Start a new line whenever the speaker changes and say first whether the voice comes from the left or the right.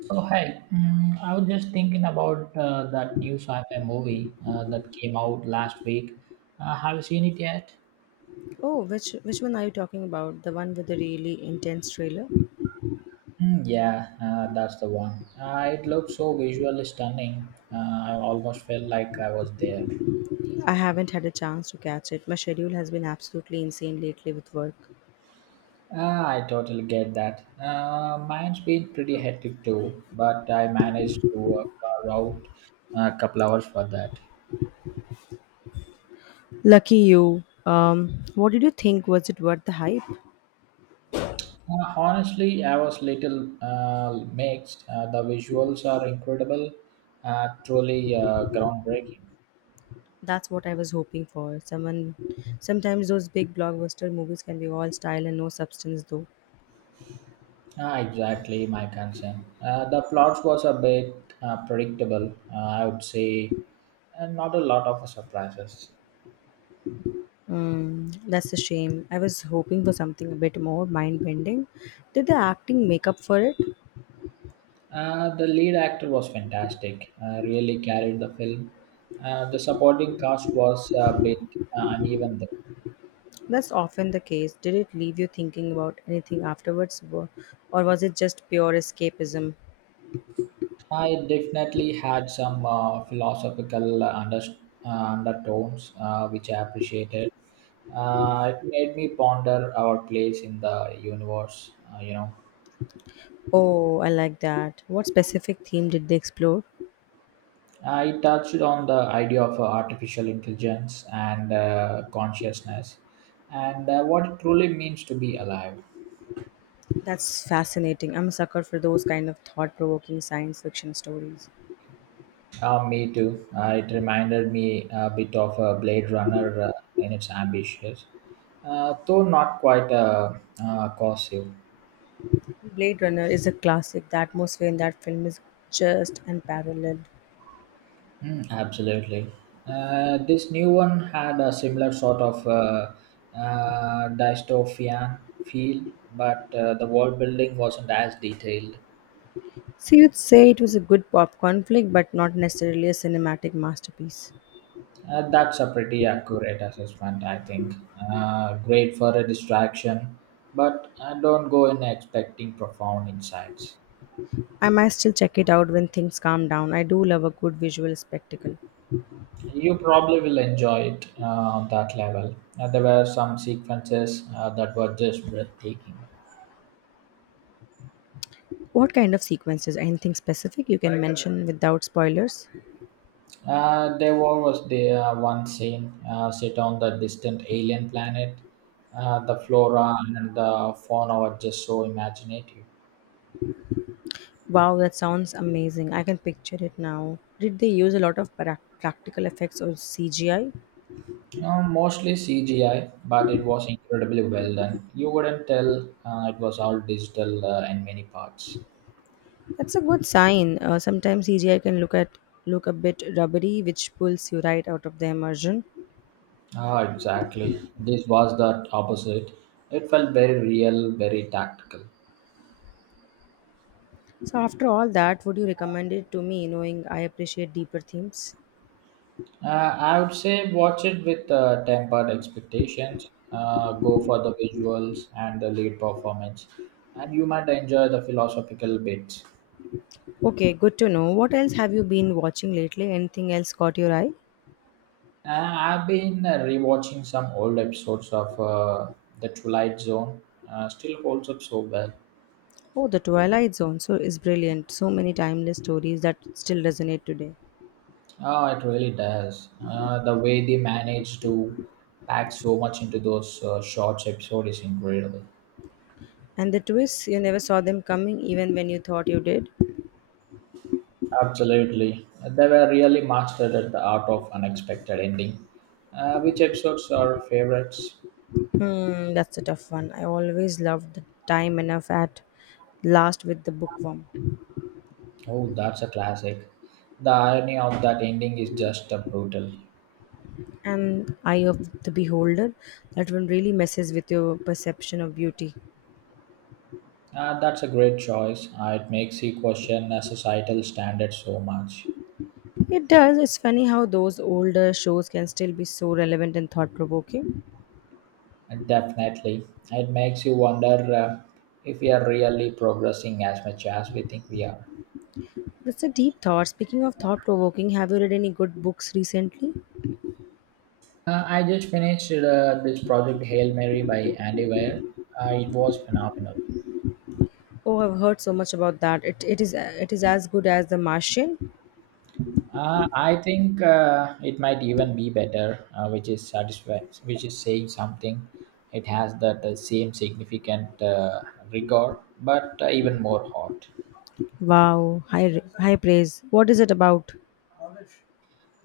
right: So hi, I was just thinking about that new sci-fi movie that came out last week. Have you seen it yet?
left: Oh, which one are you talking about? The one with the really intense trailer?
right: Mm, yeah, that's the one. It looked so visually stunning. I almost felt like I was there.
left: I haven't had a chance to catch it. My schedule has been absolutely insane lately with work.
right: Ah, I totally get that. Mine's been pretty hectic too, but I managed to carve out a couple hours for that.
left: Lucky you. What did you think? Was it worth the hype?
right: Honestly, I was little mixed. The visuals are incredible, truly groundbreaking.
left: That's what I was hoping for. Sometimes those big blockbuster movies can be all style and no substance, though.
right: Ah, exactly my concern. The plot was a bit predictable, I would say, and not a lot of surprises.
left: Mm, that's a shame. I was hoping for something a bit more mind bending. Did the acting make up for it?
right: The lead actor was fantastic, really carried the film. The supporting cast was a bit uneven.
left: That's often the case. Did it leave you thinking about anything afterwards, or was it just pure escapism?
right: I definitely had some philosophical undertones, which I appreciated. It made me ponder our place in the universe.
left: Oh, I like that. What specific theme did they explore?
right: I touched on the idea of artificial intelligence and consciousness, and what it truly means to be alive.
left: That's fascinating. I'm a sucker for those kind of thought provoking science fiction stories.
right: Me too. It reminded me a bit of Blade Runner in its ambitions, though not quite cohesive.
left: Blade Runner is a classic. The atmosphere in that film is just unparalleled.
right: Mm, absolutely. This new one had a similar sort of dystopian feel, but the world building wasn't as detailed.
left: So you'd say it was a good popcorn flick, but not necessarily a cinematic masterpiece.
right: That's a pretty accurate assessment, I think. Great for a distraction, but don't go in expecting profound insights.
left: I might still check it out when things calm down. I do love a good visual spectacle.
right: You probably will enjoy it on that level. There were some sequences that were just breathtaking.
left: What kind of sequences? Anything specific you can mention without spoilers?
right: There was the one scene set on the distant alien planet. The flora and the fauna were just so imaginative.
left: Wow, that sounds amazing. I can picture it now. Did they use a lot of practical effects or CGI?
right: Mostly CGI, but it was incredibly well done. You wouldn't tell it was all digital in many parts.
left: That's a good sign. Sometimes CGI can look a bit rubbery, which pulls you right out of the immersion.
right: Ah, exactly. This was the opposite. It felt very real, very tactical.
left: So after all that, would you recommend it to me, knowing I appreciate deeper themes?
right: I would say watch it with tempered expectations. Go for the visuals and the lead performance, and you might enjoy the philosophical bits.
left: Okay, good to know. What else have you been watching lately? Anything else caught your eye?
right: I've been rewatching some old episodes of The Twilight Zone. Still holds up so well.
left: Oh, The Twilight Zone so is brilliant. So many timeless stories that still resonate today.
right: Oh, it really does. The way they manage to pack so much into those short episodes is incredible.
left: And the twists, you never saw them coming even when you thought you did.
right: Absolutely. They were really mastered at the art of unexpected ending. Which episodes are favorites?
left: Hmm, that's a tough one. I always loved The Time Enough at Last with the bookworm.
right: Oh, that's a classic. The irony of that ending is just brutal.
left: And Eye of the Beholder, that one really messes with your perception of beauty.
right: That's a great choice. It makes you question societal standards so much.
left: It does. It's funny how those older shows can still be so relevant and thought provoking.
right: Definitely. It makes you wonder if we are really progressing as much as we think we are.
left: That's a deep thought. Speaking of thought provoking, have you read any good books recently?
right: I just finished this project Hail Mary by Andy Weir. It was phenomenal.
left: Oh, I've heard so much about that. It is as good as The Martian.
right: I think it might even be better, which is saying something. It has that same significant rigor, but even more hot.
left: Wow, high praise. What is it about?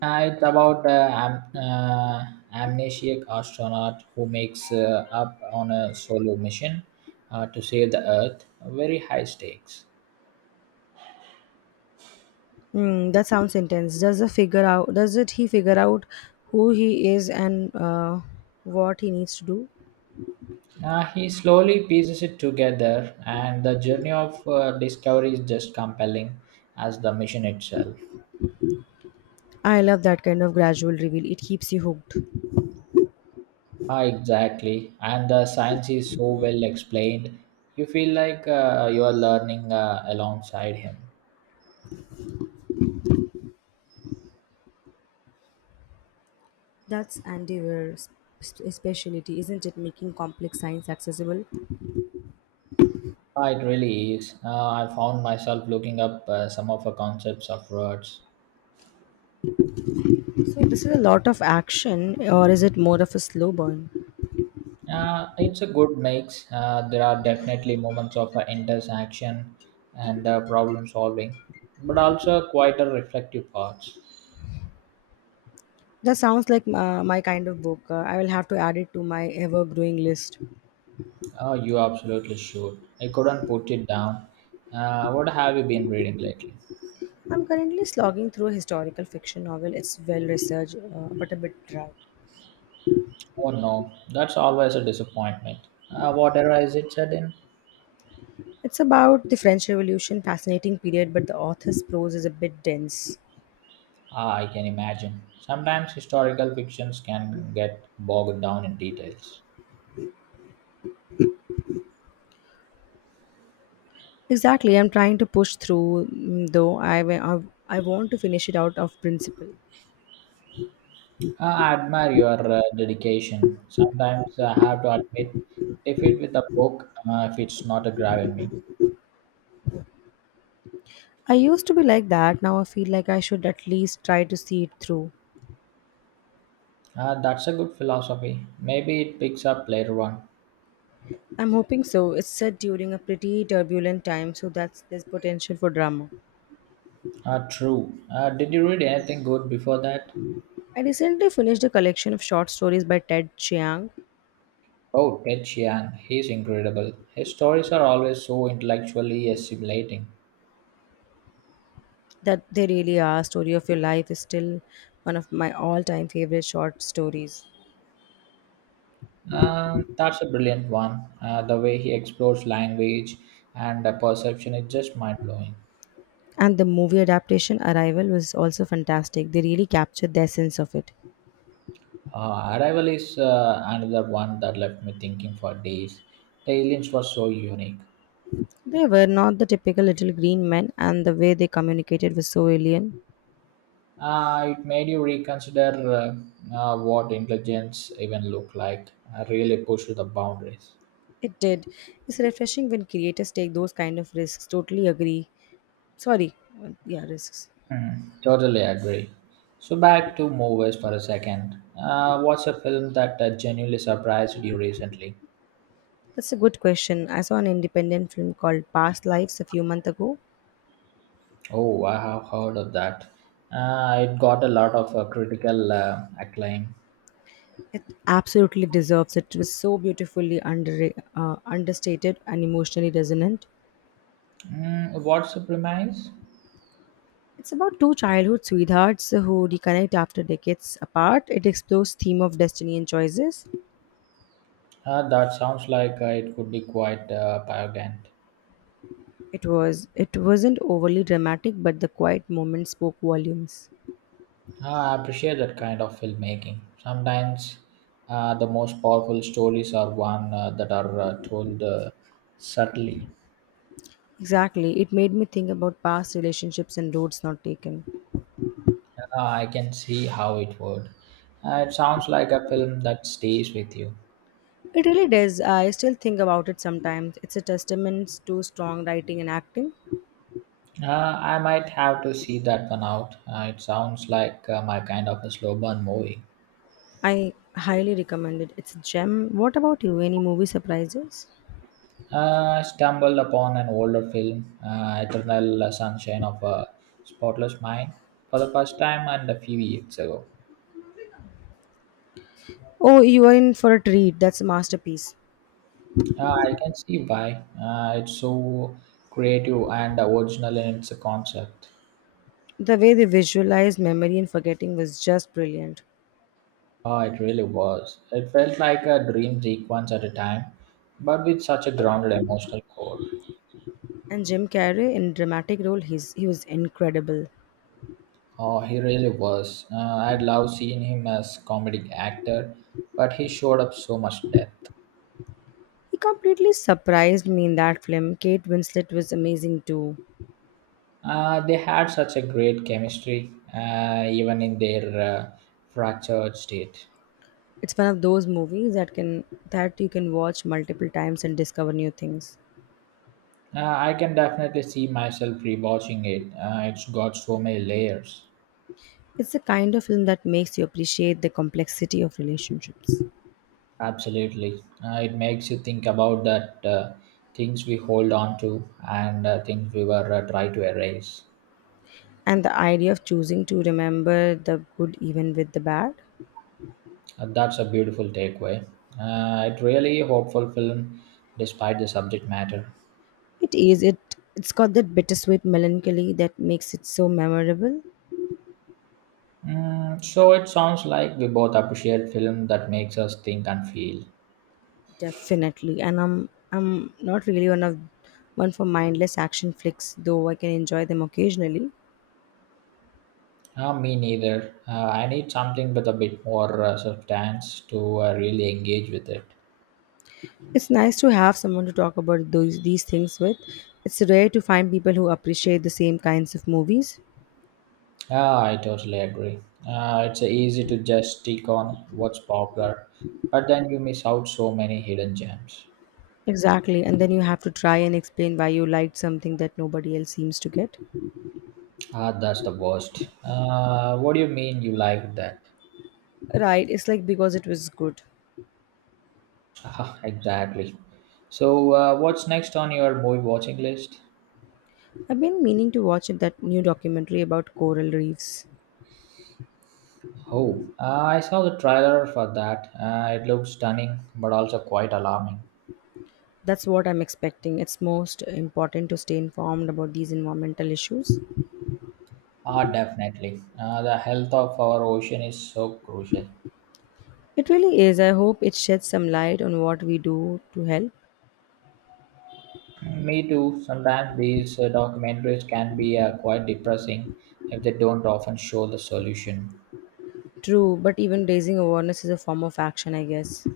right: It's about amnesiac astronaut who makes up on a solo mission to save the Earth. Very high stakes.
left: Hmm, that sounds intense. Does the figure out? Does it he figure out who he is and what he needs to do?
right: He slowly pieces it together, and the journey of discovery is just compelling as the mission itself.
left: I love that kind of gradual reveal. It keeps you hooked.
right: Ah, exactly. And the science is so well explained. You feel like you are learning alongside him.
left: That's Andy Weir's specialty, isn't it? Making complex science accessible.
right: Ah, it really is. I found myself looking up some of the concepts of words.
left: So this is a lot of action, or is it more of a slow burn?
right: It's a good mix. There are definitely moments of intense and problem solving, but also quite a reflective parts.
left: That sounds like my kind of book. I will have to add it to my ever growing list.
right: You absolutely should. I couldn't put it down. What have you been reading lately?
left: I'm currently slogging through a historical fiction novel. It's well researched, but a bit dry.
right: Oh no, that's always a disappointment. What era is it set in?
left: It's about the French Revolution, fascinating period, but the author's prose is a bit dense.
right: Ah, I can imagine. Sometimes historical fictions can get bogged down in details.
left: Exactly, I'm trying to push through, though I want to finish it out of principle.
right: I admire your dedication. Sometimes I have to admit defeat with a book if it's not grabbing me.
left: I used to be like that. Now I feel like I should at least try to see it through.
right: That's a good philosophy. Maybe it picks up later on.
left: I'm hoping so. It's set during a pretty turbulent time, so that's there's potential for drama.
right: True. Did you read anything good before that?
left: I recently finished a collection of short stories by Ted Chiang.
right: Oh, Ted Chiang. He's incredible. His stories are always so intellectually assimilating.
left: That they really are. Story of Your Life is still one of my all time favorite short stories.
right: That's a brilliant one. The way he explores language and perception is just mind blowing.
left: And the movie adaptation Arrival was also fantastic. They really captured the essence of it.
right: Arrival is another one that left me thinking for days. The aliens were so unique.
left: They were not the typical little green men, and the way they communicated was so alien.
right: It made you reconsider what intelligence even looked like. Really pushed the boundaries.
left: It did. It's refreshing when creators take those kind of risks. Totally agree. Sorry, yeah, risks.
right: Hmm, totally agree. So back to movies for a second. What's a film that genuinely surprised you recently?
left: That's a good question. I saw an independent film called Past Lives a few months ago.
right: Oh, I have heard of that. It got a lot of critical acclaim.
left: It absolutely deserves it. It was so beautifully understated and emotionally resonant.
right: Mm, what's the premise?
left: It's about two childhood sweethearts who reconnect after decades apart. It explores theme of destiny and choices.
right: That sounds like it could be quite arrogant.
left: It wasn't overly dramatic, but the quiet moment spoke volumes.
right: I appreciate that kind of filmmaking. Sometimes the most powerful stories are one that are told subtly.
left: Exactly, it made me think about past relationships and roads not taken.
right: Ah, I can see how it would. It sounds like a film that stays with you.
left: It really does. I still think about it sometimes. It's a testament to strong writing and acting.
right: Uh, I might have to see that one out. It sounds like my kind of a slow burn movie.
left: I highly recommend it. It's a gem. What about you? Any movie surprises?
right: I stumbled upon an older film, Eternal Sunshine of a Spotless Mind, for the first time and a few years ago.
left: Oh, you are in for a treat. That's a masterpiece.
right: I can see why. It's so creative and original in its concept.
left: The way they visualized memory and forgetting was just brilliant.
right: Oh, it really was. It felt like a dream sequence at a time, but with such a grounded emotional core.
left: And Jim Carrey in dramatic role, he was incredible.
right: Oh, he really was. I'd love seeing him as comedic actor, but he showed up so much depth.
left: He completely surprised me in that film. Kate Winslet was amazing too.
right: They had such a great chemistry, even in their fractured state.
left: It's one of those movies that can that you can watch multiple times and discover new things.
right: I can definitely see myself rewatching it. It's got so many layers.
left: It's the kind of film that makes you appreciate the complexity of relationships.
right: Absolutely, it makes you think about that things we hold on to and things we were try to erase.
left: And the idea of choosing to remember the good even with the bad,
right: That's a beautiful takeaway. It really hopeful film, despite the subject matter.
left: it is it it's got that bittersweet melancholy that makes it so memorable.
right: Mm, so it sounds like we both appreciate film that makes us think and feel.
left: Definitely, and I'm not really one for mindless action flicks, though I can enjoy them occasionally.
right: Me neither. I need something with a bit more substance to really engage with it.
left: It's nice to have someone to talk about those these things with. It's rare to find people who appreciate the same kinds of movies.
right: Yeah, I totally agree. It's easy to just stick on what's popular, but then you miss out so many hidden gems.
left: Exactly, and then you have to try and explain why you liked something that nobody else seems to get.
right: Ah, that's the worst. What do you mean you like that?
left: Right, it's like because it was good.
right: Ah, exactly. So, what's next on your movie watching list?
left: I've been meaning to watch that new documentary about coral reefs.
right: Oh, I saw the trailer for that. It looks stunning, but also quite alarming.
left: That's what I'm expecting. It's most important to stay informed about these environmental issues.
right: Ah, definitely. The health of our ocean is so crucial.
left: It really is. I hope it sheds some light on what we do to help.
right: Me too. Sometimes these documentaries can be quite depressing if they don't often show the solution.
left: True, but even raising awareness is a form of action, I guess.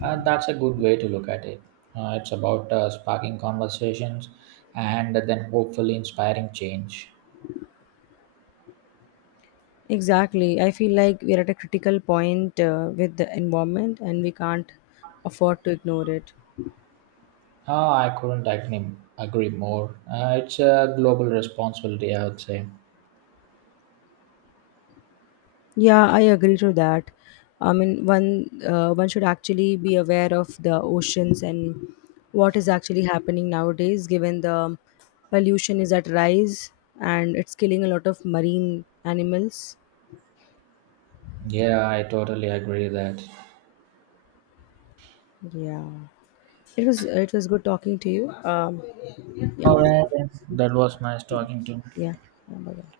right: That's a good way to look at it. It's about sparking conversations and then hopefully inspiring change.
left: Exactly. I feel like we're at a critical point with the environment and we can't afford to ignore it.
right: Ah, I couldn't agree more. It's a global responsibility, I would say.
left: Yeah, I agree to that. I mean, one should actually be aware of the oceans and what is actually happening nowadays, given the pollution is at rise and it's killing a lot of marine animals.
right: Yeah, I totally agree that.
left: Yeah, it was good talking to you. Yeah, yeah,
right: All right, that was nice talking to you.
left: yeah. Bye bye.